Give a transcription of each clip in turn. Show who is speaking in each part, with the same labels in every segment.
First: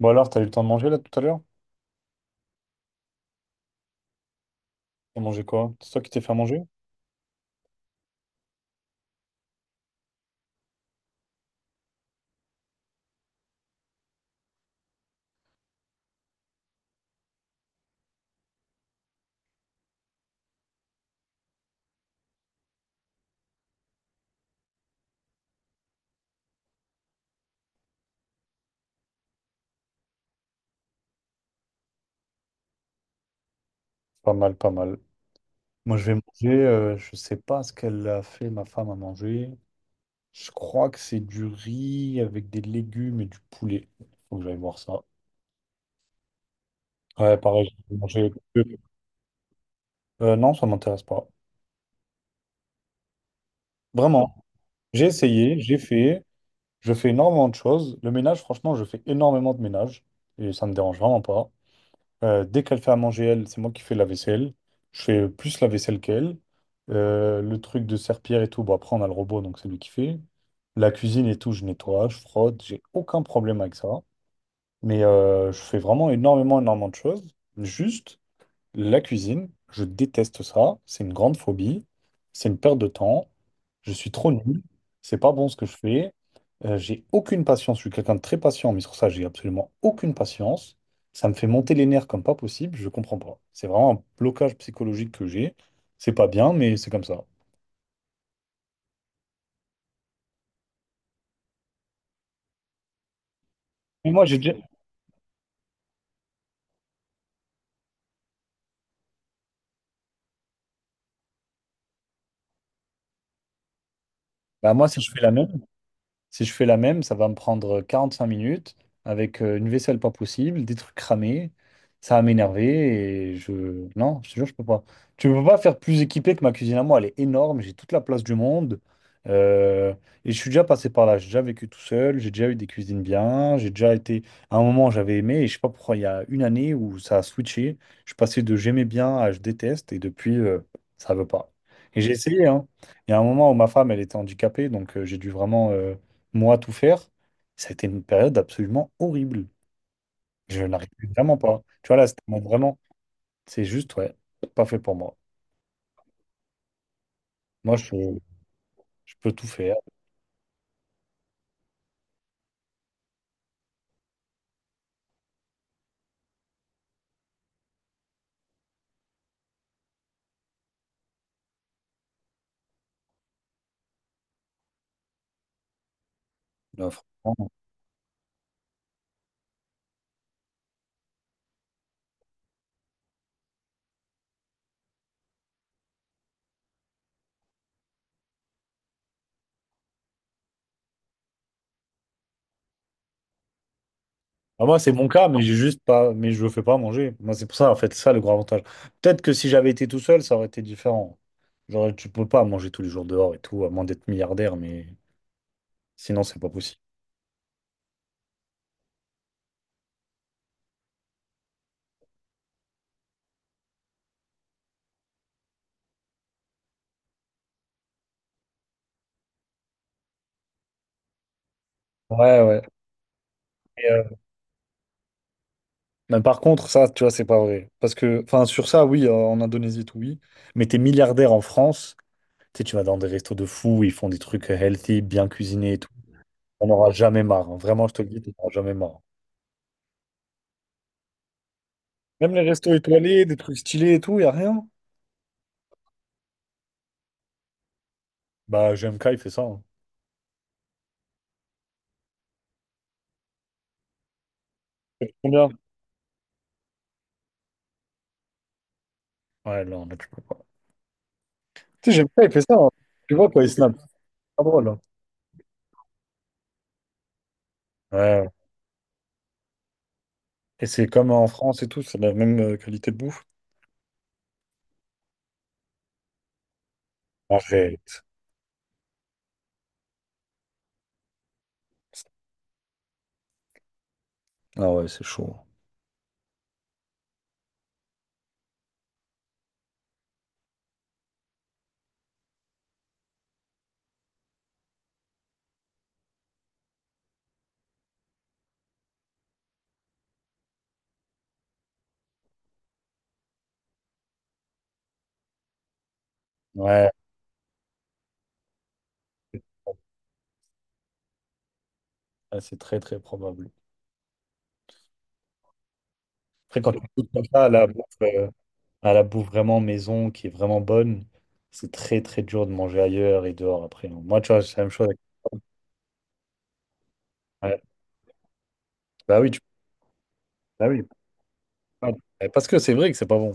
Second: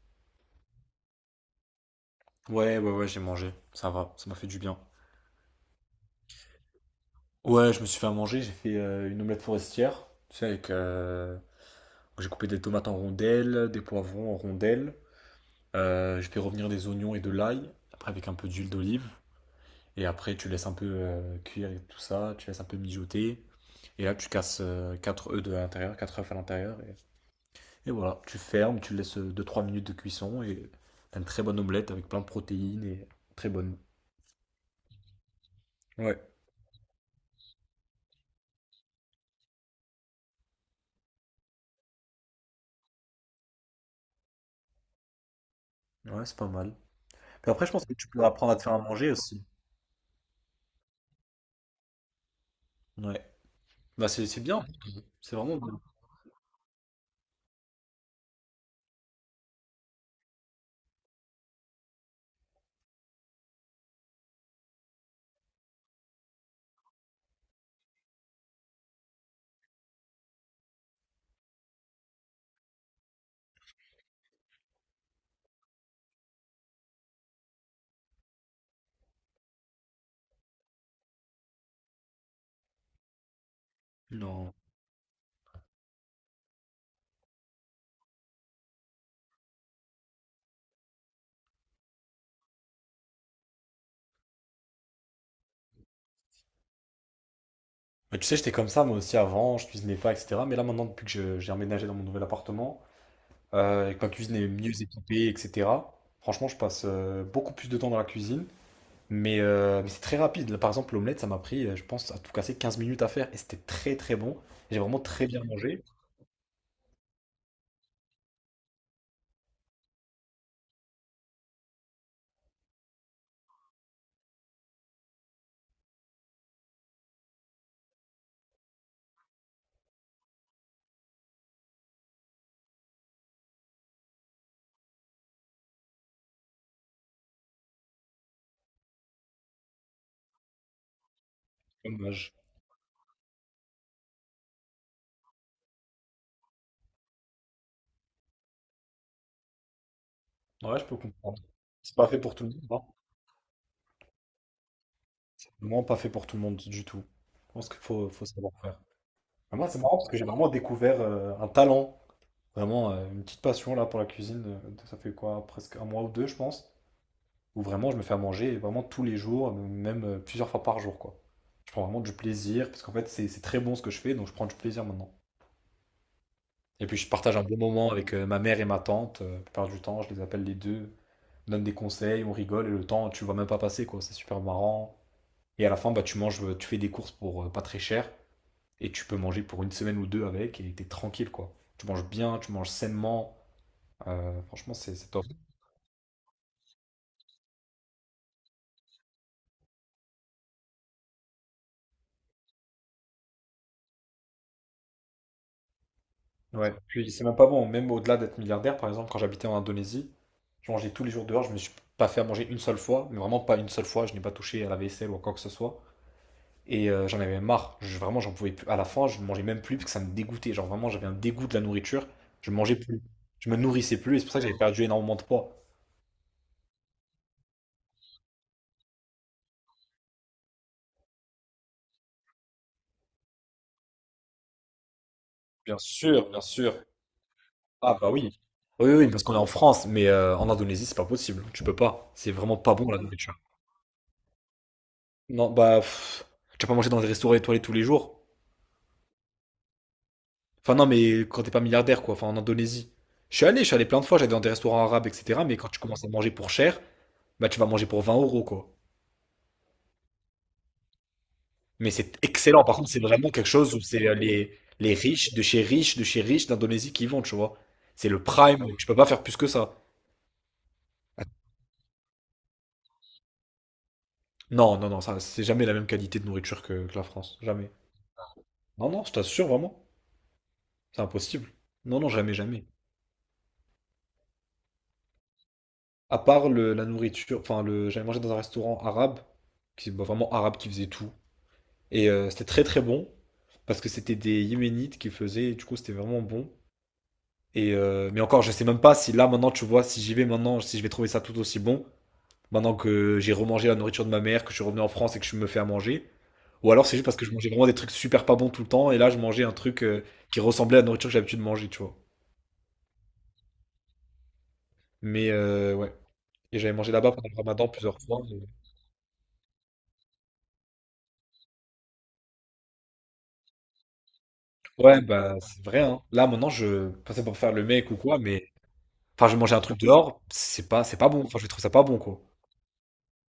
Speaker 1: Bon alors, t'as eu le temps de manger là tout à l'heure?
Speaker 2: Ouais, ouais, ouais, j'ai mangé. Ça va, ça m'a fait du bien.
Speaker 1: T'as mangé quoi? C'est toi qui t'es fait à manger?
Speaker 2: Ouais, je me suis fait à manger. J'ai fait une omelette forestière. Tu sais, avec. J'ai coupé des tomates en rondelles, des poivrons en rondelles. J'ai fait revenir des oignons et de l'ail. Après, avec un peu d'huile d'olive. Et après, tu laisses un peu cuire et tout ça. Tu laisses un peu mijoter. Et là, tu casses 4 œufs de l'intérieur, 4 œufs à l'intérieur. Et voilà, tu fermes, tu laisses deux trois minutes de cuisson. Et t'as une très bonne omelette avec plein de protéines et très bonne.
Speaker 1: Pas mal, pas mal. Moi, je vais
Speaker 2: Ouais,
Speaker 1: manger, je sais pas ce qu'elle a fait, ma femme, à manger. Je crois que c'est du riz avec des légumes et du poulet. Faut que j'aille voir ça.
Speaker 2: ouais, c'est pas mal.
Speaker 1: Ouais,
Speaker 2: Puis après,
Speaker 1: pareil,
Speaker 2: je pense que
Speaker 1: j'ai
Speaker 2: tu peux
Speaker 1: mangé.
Speaker 2: apprendre à te faire à manger aussi.
Speaker 1: Non, ça m'intéresse pas.
Speaker 2: Ouais. Bah, c'est
Speaker 1: Vraiment,
Speaker 2: c'est bien.
Speaker 1: j'ai
Speaker 2: C'est vraiment
Speaker 1: essayé, j'ai
Speaker 2: bien.
Speaker 1: fait, je fais énormément de choses. Le ménage, franchement, je fais énormément de ménage et ça me dérange vraiment pas. Dès qu'elle fait à manger, elle, c'est moi qui fais la vaisselle. Je fais plus la vaisselle qu'elle. Le truc de serpillère et tout, bon, après, on a le robot, donc c'est lui qui fait. La cuisine et tout, je nettoie, je frotte, j'ai aucun problème avec ça. Mais je fais vraiment énormément, énormément de choses. Juste, la cuisine, je déteste ça. C'est une grande phobie. C'est une perte de temps. Je suis trop
Speaker 2: Non.
Speaker 1: nul. C'est pas bon ce que je fais. J'ai aucune patience. Je suis quelqu'un de très patient, mais sur ça, j'ai absolument aucune patience. Ça me fait monter les nerfs comme pas possible. Je comprends pas. C'est vraiment un blocage psychologique que j'ai. C'est pas bien, mais c'est comme ça.
Speaker 2: Bah, tu sais, j'étais comme ça moi aussi avant, je cuisinais pas, etc. Mais là maintenant, depuis que j'ai emménagé dans mon nouvel appartement, et que ma
Speaker 1: Mais moi,
Speaker 2: cuisine
Speaker 1: j'ai
Speaker 2: est
Speaker 1: déjà...
Speaker 2: mieux équipée, etc. Franchement, je passe beaucoup plus de temps dans la cuisine. Mais c'est très rapide. Là, par exemple, l'omelette, ça m'a pris, je pense, à tout casser 15 minutes à faire. Et c'était très très bon.
Speaker 1: Bah,
Speaker 2: J'ai
Speaker 1: moi, si
Speaker 2: vraiment
Speaker 1: je fais
Speaker 2: très
Speaker 1: la
Speaker 2: bien
Speaker 1: même,
Speaker 2: mangé.
Speaker 1: si je fais la même, ça va me prendre 45 minutes avec une vaisselle pas possible, des trucs cramés. Ça va m'énerver et je... Non, je te jure, je peux pas. Tu peux pas faire plus équipé que ma cuisine à moi. Elle est énorme, j'ai toute la place du monde. Euh, Et je suis déjà passé par là. J'ai déjà vécu tout seul, j'ai déjà eu des cuisines bien. J'ai déjà été... À un moment, j'avais aimé et je sais pas pourquoi, il y a une année où ça a switché. Je suis passé de j'aimais bien à je déteste et depuis, ça veut pas. Et j'ai
Speaker 2: Dommage.
Speaker 1: essayé, hein. Il y a un moment où ma femme, elle était handicapée, donc j'ai dû vraiment... moi, tout faire, ça a été une période absolument horrible. Je
Speaker 2: Ouais, je peux
Speaker 1: n'arrivais vraiment
Speaker 2: comprendre.
Speaker 1: pas. Tu
Speaker 2: C'est
Speaker 1: vois, là,
Speaker 2: pas fait
Speaker 1: c'était
Speaker 2: pour
Speaker 1: mon-
Speaker 2: tout le monde,
Speaker 1: vraiment,
Speaker 2: hein.
Speaker 1: c'est juste, ouais, pas fait pour moi.
Speaker 2: Vraiment pas fait pour tout le monde du tout. Je pense
Speaker 1: Moi,
Speaker 2: qu'il faut, savoir faire.
Speaker 1: je peux tout
Speaker 2: Mais moi,
Speaker 1: faire.
Speaker 2: c'est marrant parce que j'ai vraiment découvert un talent, vraiment une petite passion là pour la cuisine. Ça fait quoi, presque un mois ou deux, je pense, où vraiment je me fais à manger vraiment tous les jours, même plusieurs fois par jour, quoi. Je prends vraiment du plaisir parce qu'en fait, c'est très bon ce que je fais, donc je prends du plaisir maintenant. Et
Speaker 1: Là,
Speaker 2: puis, je partage un
Speaker 1: franchement.
Speaker 2: bon moment avec ma mère et ma tante. La plupart du temps, je les appelle les deux, on donne des conseils, on rigole et le temps, tu le vois même pas passer, quoi. C'est super marrant. Et à la fin, bah, tu manges, tu fais des courses pour pas très cher. Et tu peux manger pour une semaine ou deux avec et t'es tranquille, quoi. Tu manges bien, tu manges sainement. euh,
Speaker 1: Ah,
Speaker 2: franchement,
Speaker 1: moi, c'est
Speaker 2: c'est
Speaker 1: mon
Speaker 2: c'est top.
Speaker 1: cas, mais j'ai juste pas, mais je ne fais pas à manger. Moi, c'est pour ça, en fait, c'est ça le grand avantage. Peut-être que si j'avais été tout seul, ça aurait été différent. Genre, tu peux pas manger tous les jours dehors et tout, à moins d'être milliardaire, mais sinon, c'est pas
Speaker 2: Ouais.
Speaker 1: possible.
Speaker 2: Puis c'est même pas bon, même au-delà d'être milliardaire, par exemple, quand j'habitais en Indonésie, je mangeais tous les jours dehors, je me suis pas fait à manger une seule fois, mais vraiment pas une seule fois, je n'ai pas touché à la vaisselle ou à quoi que ce soit. J'en avais marre, vraiment j'en pouvais plus. À la fin, je ne mangeais même plus parce que ça me dégoûtait. Genre vraiment, j'avais un dégoût de la nourriture,
Speaker 1: Ouais,
Speaker 2: je
Speaker 1: ouais.
Speaker 2: mangeais plus, je me
Speaker 1: Et,
Speaker 2: nourrissais plus, et c'est pour ça que j'avais perdu énormément de poids.
Speaker 1: mais par contre, ça, tu vois, c'est pas vrai. Parce que, enfin, sur ça, oui, en Indonésie, tout, oui. Mais t'es milliardaire en France. Tu sais, tu vas dans des restos de fous, ils font des trucs healthy, bien cuisinés et tout.
Speaker 2: Bien sûr, bien
Speaker 1: On
Speaker 2: sûr.
Speaker 1: n'aura jamais marre, hein. Vraiment, je
Speaker 2: Ah
Speaker 1: te le
Speaker 2: bah
Speaker 1: dis, tu
Speaker 2: oui.
Speaker 1: n'auras jamais
Speaker 2: Oui,
Speaker 1: marre.
Speaker 2: oui, parce qu'on est en France, mais en Indonésie, c'est pas possible. Tu peux pas. C'est
Speaker 1: Même les
Speaker 2: vraiment
Speaker 1: restos
Speaker 2: pas bon la
Speaker 1: étoilés, des
Speaker 2: nourriture.
Speaker 1: trucs stylés et tout, y a rien.
Speaker 2: Non, bah, pff, tu vas pas manger dans des restaurants étoilés tous les jours.
Speaker 1: Bah, GMK, il fait ça, hein.
Speaker 2: Enfin, non, mais quand t'es pas milliardaire, quoi. Enfin, en Indonésie. Je suis allé plein de fois, j'allais dans des restaurants arabes,
Speaker 1: C'est trop
Speaker 2: etc.
Speaker 1: bien.
Speaker 2: Mais quand tu commences à manger pour cher, bah, tu vas manger pour 20 euros, quoi.
Speaker 1: Ouais, non, là, tu peux pas. Tu
Speaker 2: Mais
Speaker 1: sais, j'aime
Speaker 2: c'est
Speaker 1: pas, il fait ça,
Speaker 2: excellent.
Speaker 1: hein.
Speaker 2: Par contre, c'est
Speaker 1: Tu vois,
Speaker 2: vraiment
Speaker 1: quoi,
Speaker 2: quelque
Speaker 1: il snap.
Speaker 2: chose où
Speaker 1: C'est
Speaker 2: c'est
Speaker 1: pas
Speaker 2: les,
Speaker 1: drôle, hein.
Speaker 2: les riches de chez riches, de chez riches d'Indonésie qui y vont, tu vois.
Speaker 1: Ouais,
Speaker 2: C'est le
Speaker 1: ouais.
Speaker 2: prime. Tu peux pas faire plus que ça.
Speaker 1: Et c'est comme en France et tout, c'est la même qualité de bouffe.
Speaker 2: Non, non, non, ça, c'est jamais la même qualité de nourriture que la France. Jamais.
Speaker 1: Arrête.
Speaker 2: Non, non, je t'assure vraiment, c'est impossible. Non, non, jamais, jamais.
Speaker 1: Ah ouais, c'est chaud.
Speaker 2: À part la nourriture, enfin, j'avais mangé dans un restaurant arabe, qui, bah, vraiment arabe qui faisait tout. C'était très très bon, parce que c'était des Yéménites qui faisaient, et du coup c'était vraiment bon. Et mais encore, je sais même pas si là maintenant, tu vois, si j'y vais maintenant, si je vais trouver ça tout aussi bon, maintenant que j'ai remangé la nourriture de ma mère, que je suis revenu en France et que je me fais à manger. Ou alors
Speaker 1: Ouais,
Speaker 2: c'est juste parce que je mangeais vraiment des trucs super pas bons tout le temps, et là je mangeais un truc qui ressemblait à la nourriture que j'ai l'habitude de manger, tu vois.
Speaker 1: ouais, c'est très, très probable.
Speaker 2: Mais ouais. Et
Speaker 1: Après, quand
Speaker 2: j'avais
Speaker 1: tu
Speaker 2: mangé
Speaker 1: goûtes
Speaker 2: là-bas
Speaker 1: comme
Speaker 2: pendant le
Speaker 1: ça, la
Speaker 2: ramadan
Speaker 1: bouffe,
Speaker 2: plusieurs fois. et-
Speaker 1: à la bouffe vraiment maison qui est vraiment bonne, c'est très très dur de manger ailleurs et dehors après, hein. Moi, tu vois, c'est la même chose. Avec-
Speaker 2: Ouais, bah c'est vrai, hein. Là maintenant je passais pour faire
Speaker 1: Ouais.
Speaker 2: le mec ou quoi, mais
Speaker 1: Bah
Speaker 2: enfin
Speaker 1: oui,
Speaker 2: je
Speaker 1: tu-
Speaker 2: mangeais un truc dehors,
Speaker 1: bah
Speaker 2: c'est
Speaker 1: oui.
Speaker 2: pas c'est pas bon. Enfin je trouve ça pas
Speaker 1: Ah,
Speaker 2: bon, quoi.
Speaker 1: bah, parce que c'est vrai que c'est pas bon.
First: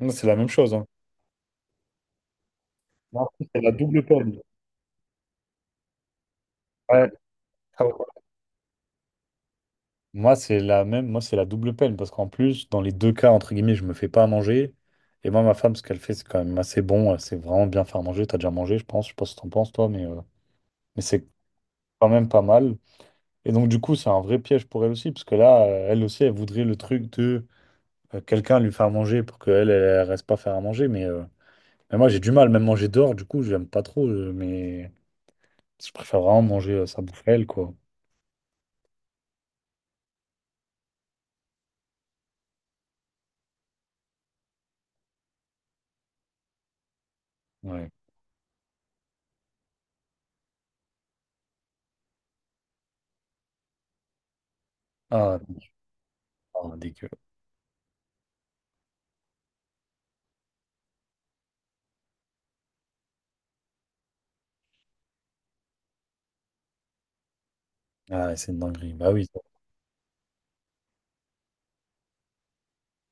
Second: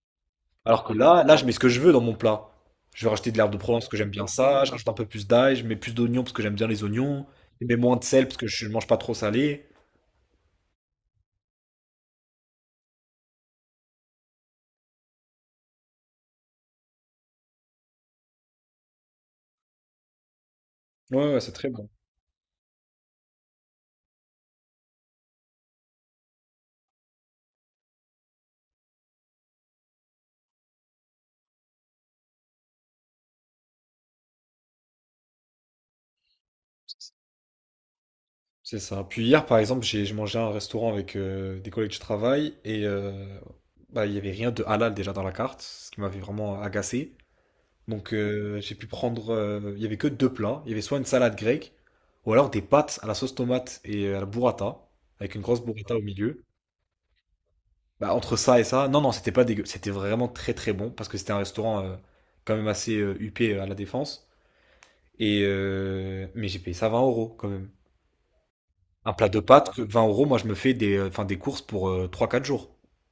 Speaker 1: Moi, c'est la même chose,
Speaker 2: Alors
Speaker 1: hein.
Speaker 2: que là, je mets ce que je veux dans mon plat. Je vais
Speaker 1: Moi,
Speaker 2: rajouter de l'herbe de
Speaker 1: c'est la
Speaker 2: Provence parce que
Speaker 1: double
Speaker 2: j'aime bien
Speaker 1: peine.
Speaker 2: ça, je rajoute un peu plus d'ail, je mets plus d'oignons parce que j'aime bien les
Speaker 1: Ouais.
Speaker 2: oignons, je mets
Speaker 1: Ah ouais.
Speaker 2: moins de sel parce que je mange pas trop salé.
Speaker 1: Moi, c'est la même. Moi, c'est la double peine parce qu'en plus, dans les deux cas, entre guillemets, je me fais pas à manger. Et moi, ma femme, ce qu'elle fait, c'est quand même assez bon. Elle sait vraiment bien faire manger. T'as déjà mangé, je pense. Je sais pas si t'en penses, toi, mais c'est
Speaker 2: Ouais, ouais, c'est très bon.
Speaker 1: quand même pas mal. Et donc, du coup, c'est un vrai piège pour elle aussi, parce que là, elle aussi, elle voudrait le truc de. Quelqu'un lui faire manger pour qu'elle, elle, elle reste pas faire à manger. Mais moi, j'ai du mal, même manger dehors, du coup, j'aime pas trop. Mais je préfère vraiment manger sa bouffe à elle, quoi.
Speaker 2: C'est ça. Puis hier, par exemple, j'ai mangé à un restaurant avec des collègues de travail et bah, il y avait rien de halal déjà dans la carte, ce qui m'avait vraiment agacé.
Speaker 1: Ouais.
Speaker 2: Donc j'ai pu prendre, il y avait que deux plats. Il y avait soit une salade grecque, ou alors des pâtes à la sauce tomate et à la burrata, avec
Speaker 1: Ah,
Speaker 2: une grosse burrata au milieu.
Speaker 1: non, ah, dégueu.
Speaker 2: Bah, entre ça et ça, non, non, c'était pas dégueu. C'était vraiment très très bon, parce que c'était un restaurant quand même assez huppé à La Défense. Et mais j'ai payé ça 20 euros quand même.
Speaker 1: Ah, ouais, c'est une dinguerie. Bah
Speaker 2: Un
Speaker 1: oui,
Speaker 2: plat de
Speaker 1: ça-
Speaker 2: pâtes, que 20 euros, moi je me fais des courses pour 3-4 jours,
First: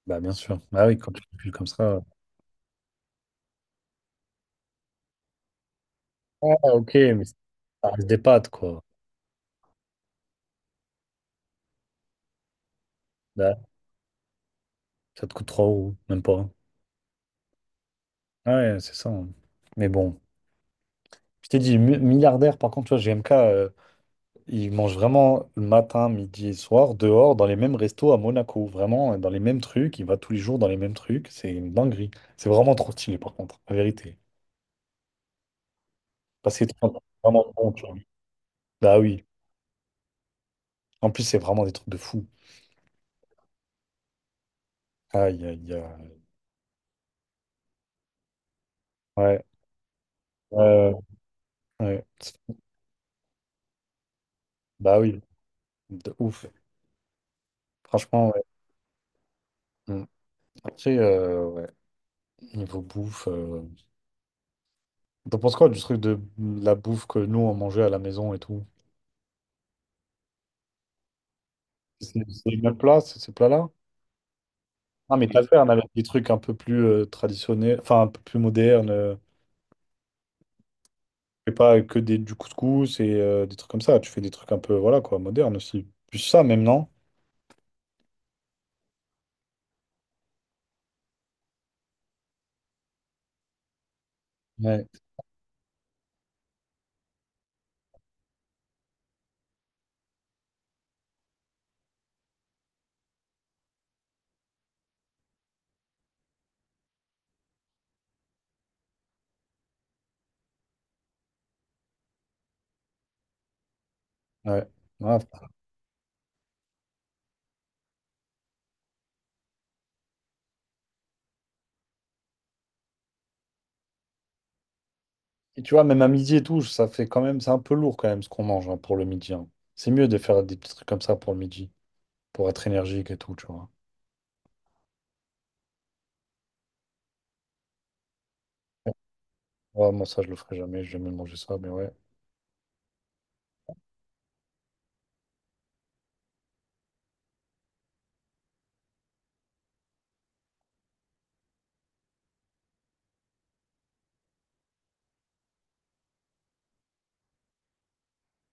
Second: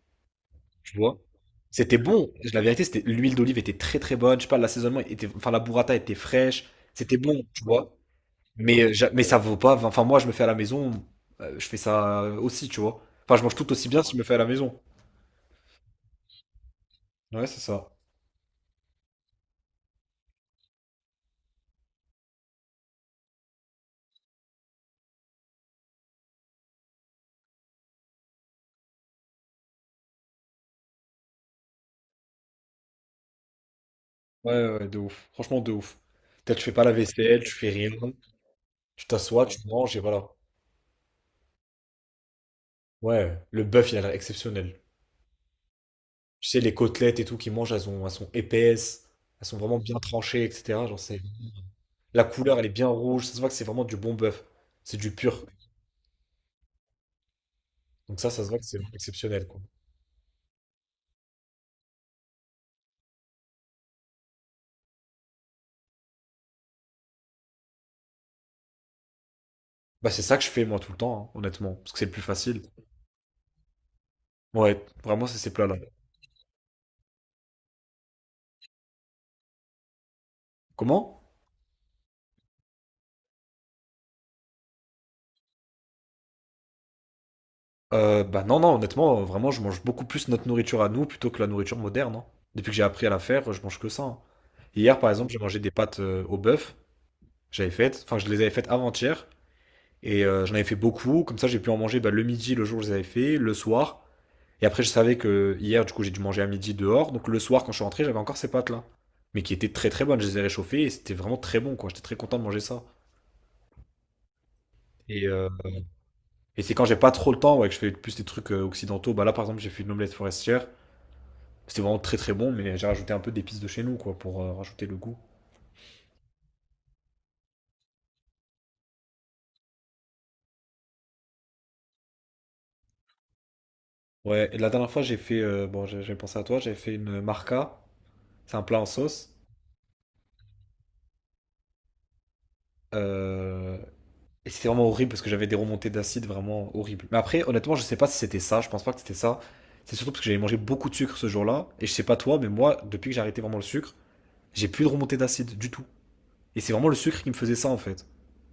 Speaker 1: bah bien sûr. Bah
Speaker 2: tu
Speaker 1: oui, quand
Speaker 2: vois.
Speaker 1: tu cules comme ça.
Speaker 2: C'était bon, la vérité, c'était l'huile d'olive était très très bonne, je sais pas, l'assaisonnement était, enfin la burrata était
Speaker 1: Ah,
Speaker 2: fraîche,
Speaker 1: ok,
Speaker 2: c'était
Speaker 1: mais ça
Speaker 2: bon, tu vois.
Speaker 1: reste des pâtes, quoi.
Speaker 2: Mais ça vaut pas. Enfin, moi, je me fais à la maison. Je fais ça aussi, tu vois. Enfin, je mange
Speaker 1: Bah,
Speaker 2: tout aussi bien si je me fais à la maison.
Speaker 1: ça te coûte 3 euros, même pas, hein.
Speaker 2: Ouais, c'est ça.
Speaker 1: Ouais, c'est ça, hein. Mais bon, je t'ai dit, mi- milliardaire, par contre, tu vois, GMK. Ils mangent vraiment le matin, midi et soir dehors dans les mêmes restos à Monaco. Vraiment dans les mêmes trucs. Il va tous les jours dans les mêmes trucs. C'est une dinguerie. C'est vraiment trop stylé par contre, la vérité.
Speaker 2: Ouais, ouais, ouais, de ouf. Franchement, de ouf. Peut-être tu
Speaker 1: Passer
Speaker 2: fais pas
Speaker 1: trop de
Speaker 2: la
Speaker 1: temps, c'est
Speaker 2: vaisselle,
Speaker 1: vraiment
Speaker 2: tu fais
Speaker 1: bon, tu
Speaker 2: rien.
Speaker 1: vois. Bah
Speaker 2: Tu
Speaker 1: oui.
Speaker 2: t'assois, tu manges et voilà.
Speaker 1: En plus, c'est vraiment des trucs de fou.
Speaker 2: Ouais, le bœuf, il a l'air exceptionnel.
Speaker 1: Aïe, aïe, aïe.
Speaker 2: Tu sais, les côtelettes et tout qu'ils mangent, elles sont épaisses.
Speaker 1: Ouais.
Speaker 2: Elles sont vraiment bien tranchées, etc.
Speaker 1: Euh,
Speaker 2: Genre,
Speaker 1: ouais,
Speaker 2: c'est.
Speaker 1: ouais.
Speaker 2: La couleur, elle est bien rouge. Ça se voit que c'est vraiment du bon bœuf. C'est
Speaker 1: Bah
Speaker 2: du
Speaker 1: oui.
Speaker 2: pur.
Speaker 1: De ouf.
Speaker 2: Donc
Speaker 1: Franchement,
Speaker 2: ça,
Speaker 1: ouais.
Speaker 2: ça se voit que c'est exceptionnel, quoi.
Speaker 1: Mm. Après, ouais. Niveau bouffe. T'en penses quoi du truc de la bouffe que nous on mangeait à la maison et tout?
Speaker 2: Bah, c'est ça que je fais, moi, tout le temps, hein, honnêtement. Parce que c'est le plus
Speaker 1: C'est les
Speaker 2: facile.
Speaker 1: mêmes plats, ces ces plats-là?
Speaker 2: Ouais,
Speaker 1: Non,
Speaker 2: vraiment,
Speaker 1: mais
Speaker 2: c'est
Speaker 1: t'as
Speaker 2: ces
Speaker 1: fait un
Speaker 2: plats-là.
Speaker 1: avec des trucs un peu plus traditionnels, enfin un peu plus modernes. Euh.
Speaker 2: Comment?
Speaker 1: Tu fais pas que des, du couscous et des trucs comme ça. Tu fais des trucs un peu, voilà quoi, modernes aussi. Plus ça, même, non?
Speaker 2: Bah non, non, honnêtement, vraiment, je mange beaucoup plus notre nourriture à nous plutôt que la nourriture moderne, hein. Depuis que j'ai appris à la faire, je mange que ça, hein.
Speaker 1: Ouais.
Speaker 2: Hier, par exemple, j'ai mangé des pâtes au bœuf. J'avais faites, enfin, je les avais faites avant-hier. J'en avais fait beaucoup. Comme ça, j'ai pu en manger bah, le midi, le jour où je les avais fait, le soir. Et après, je savais que hier, du coup, j'ai dû manger à midi dehors. Donc le soir, quand je suis rentré, j'avais encore ces pâtes-là. Mais qui étaient très très bonnes. Je les ai réchauffées et c'était vraiment très bon, quoi. J'étais très content de manger ça.
Speaker 1: Ouais. Ouais.
Speaker 2: Et euh, Et c'est quand j'ai pas trop le temps, ouais, que je fais plus des trucs occidentaux. Bah là, par exemple, j'ai fait une omelette forestière. C'était vraiment très très bon, mais j'ai rajouté un peu d'épices de chez nous, quoi, pour rajouter le goût.
Speaker 1: Et tu vois, même à midi et tout, ça fait quand même, c'est un peu lourd quand même ce qu'on mange hein, pour le midi, hein. C'est mieux de faire des petits trucs comme ça pour le midi, pour être énergique et tout, tu vois.
Speaker 2: Ouais, et la dernière fois, j'ai fait, bon, j'ai pensé à toi, j'avais fait une marca. C'est un plat en sauce.
Speaker 1: Ouais, moi, ça, je le ferai jamais, j'ai jamais mangé ça, mais ouais.
Speaker 2: Euh, et c'était vraiment horrible parce que j'avais des remontées d'acide vraiment horribles. Mais après, honnêtement, je sais pas si c'était ça. Je pense pas que c'était ça. C'est surtout parce que j'avais mangé beaucoup de sucre ce jour-là. Et je sais pas toi, mais moi, depuis que j'ai arrêté vraiment le sucre, j'ai plus de remontées d'acide du tout. Et c'est vraiment le sucre qui me faisait ça, en fait.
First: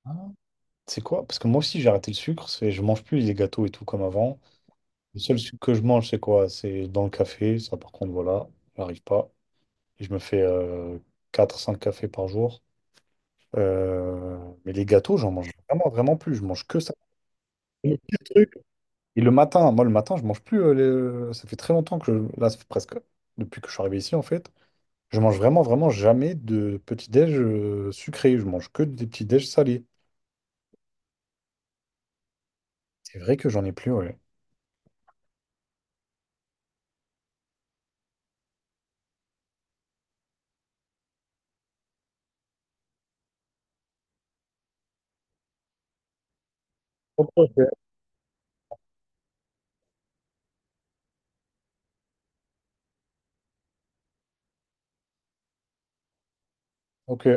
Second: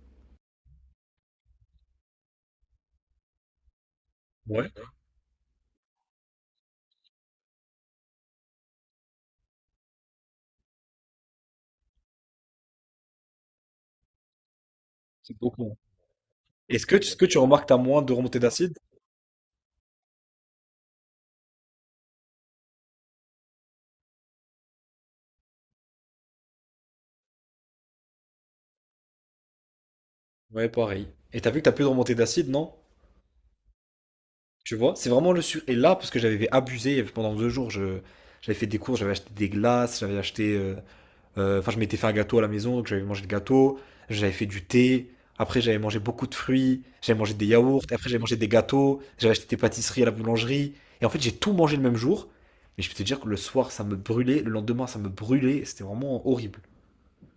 Speaker 1: Ah. C'est quoi? Parce que moi aussi, j'ai arrêté le sucre, c'est- je mange plus les gâteaux et tout comme avant.
Speaker 2: Ouais.
Speaker 1: Le seul sucre que je mange, c'est quoi? C'est dans le café. Ça, par contre, voilà, j'arrive pas. Et je me fais 4 ou 5 cafés par jour. Euh, mais les gâteaux, j'en mange vraiment, vraiment plus. Je mange que
Speaker 2: Est-ce
Speaker 1: ça.
Speaker 2: que, ce que tu remarques que t'as
Speaker 1: Le
Speaker 2: moins de
Speaker 1: pire
Speaker 2: remontées
Speaker 1: truc.
Speaker 2: d'acide?
Speaker 1: Et le matin, moi, le matin, je mange plus. Les- Ça fait très longtemps que je... Là, ça fait presque depuis que je suis arrivé ici, en fait. Je mange vraiment, vraiment jamais de petit-déj sucré. Je mange que des petits-déj salés.
Speaker 2: Ouais, pareil. Et t'as vu que t'as plus de remontées d'acide, non?
Speaker 1: C'est vrai que j'en ai plus, ouais.
Speaker 2: Tu vois, c'est vraiment le sur. Et là, parce que j'avais abusé pendant 2 jours, j'avais fait des courses, j'avais acheté des glaces, j'avais acheté. Enfin, je m'étais fait un gâteau à la maison, donc j'avais mangé le gâteau, j'avais fait du thé, après j'avais mangé beaucoup de fruits, j'avais
Speaker 1: Ok,
Speaker 2: mangé des
Speaker 1: ok.
Speaker 2: yaourts, après j'avais mangé des gâteaux, j'avais acheté des pâtisseries à la boulangerie. Et en fait, j'ai tout mangé le même jour, mais je peux te dire que le soir, ça me brûlait, le lendemain, ça me brûlait, c'était vraiment horrible.
Speaker 1: Ok,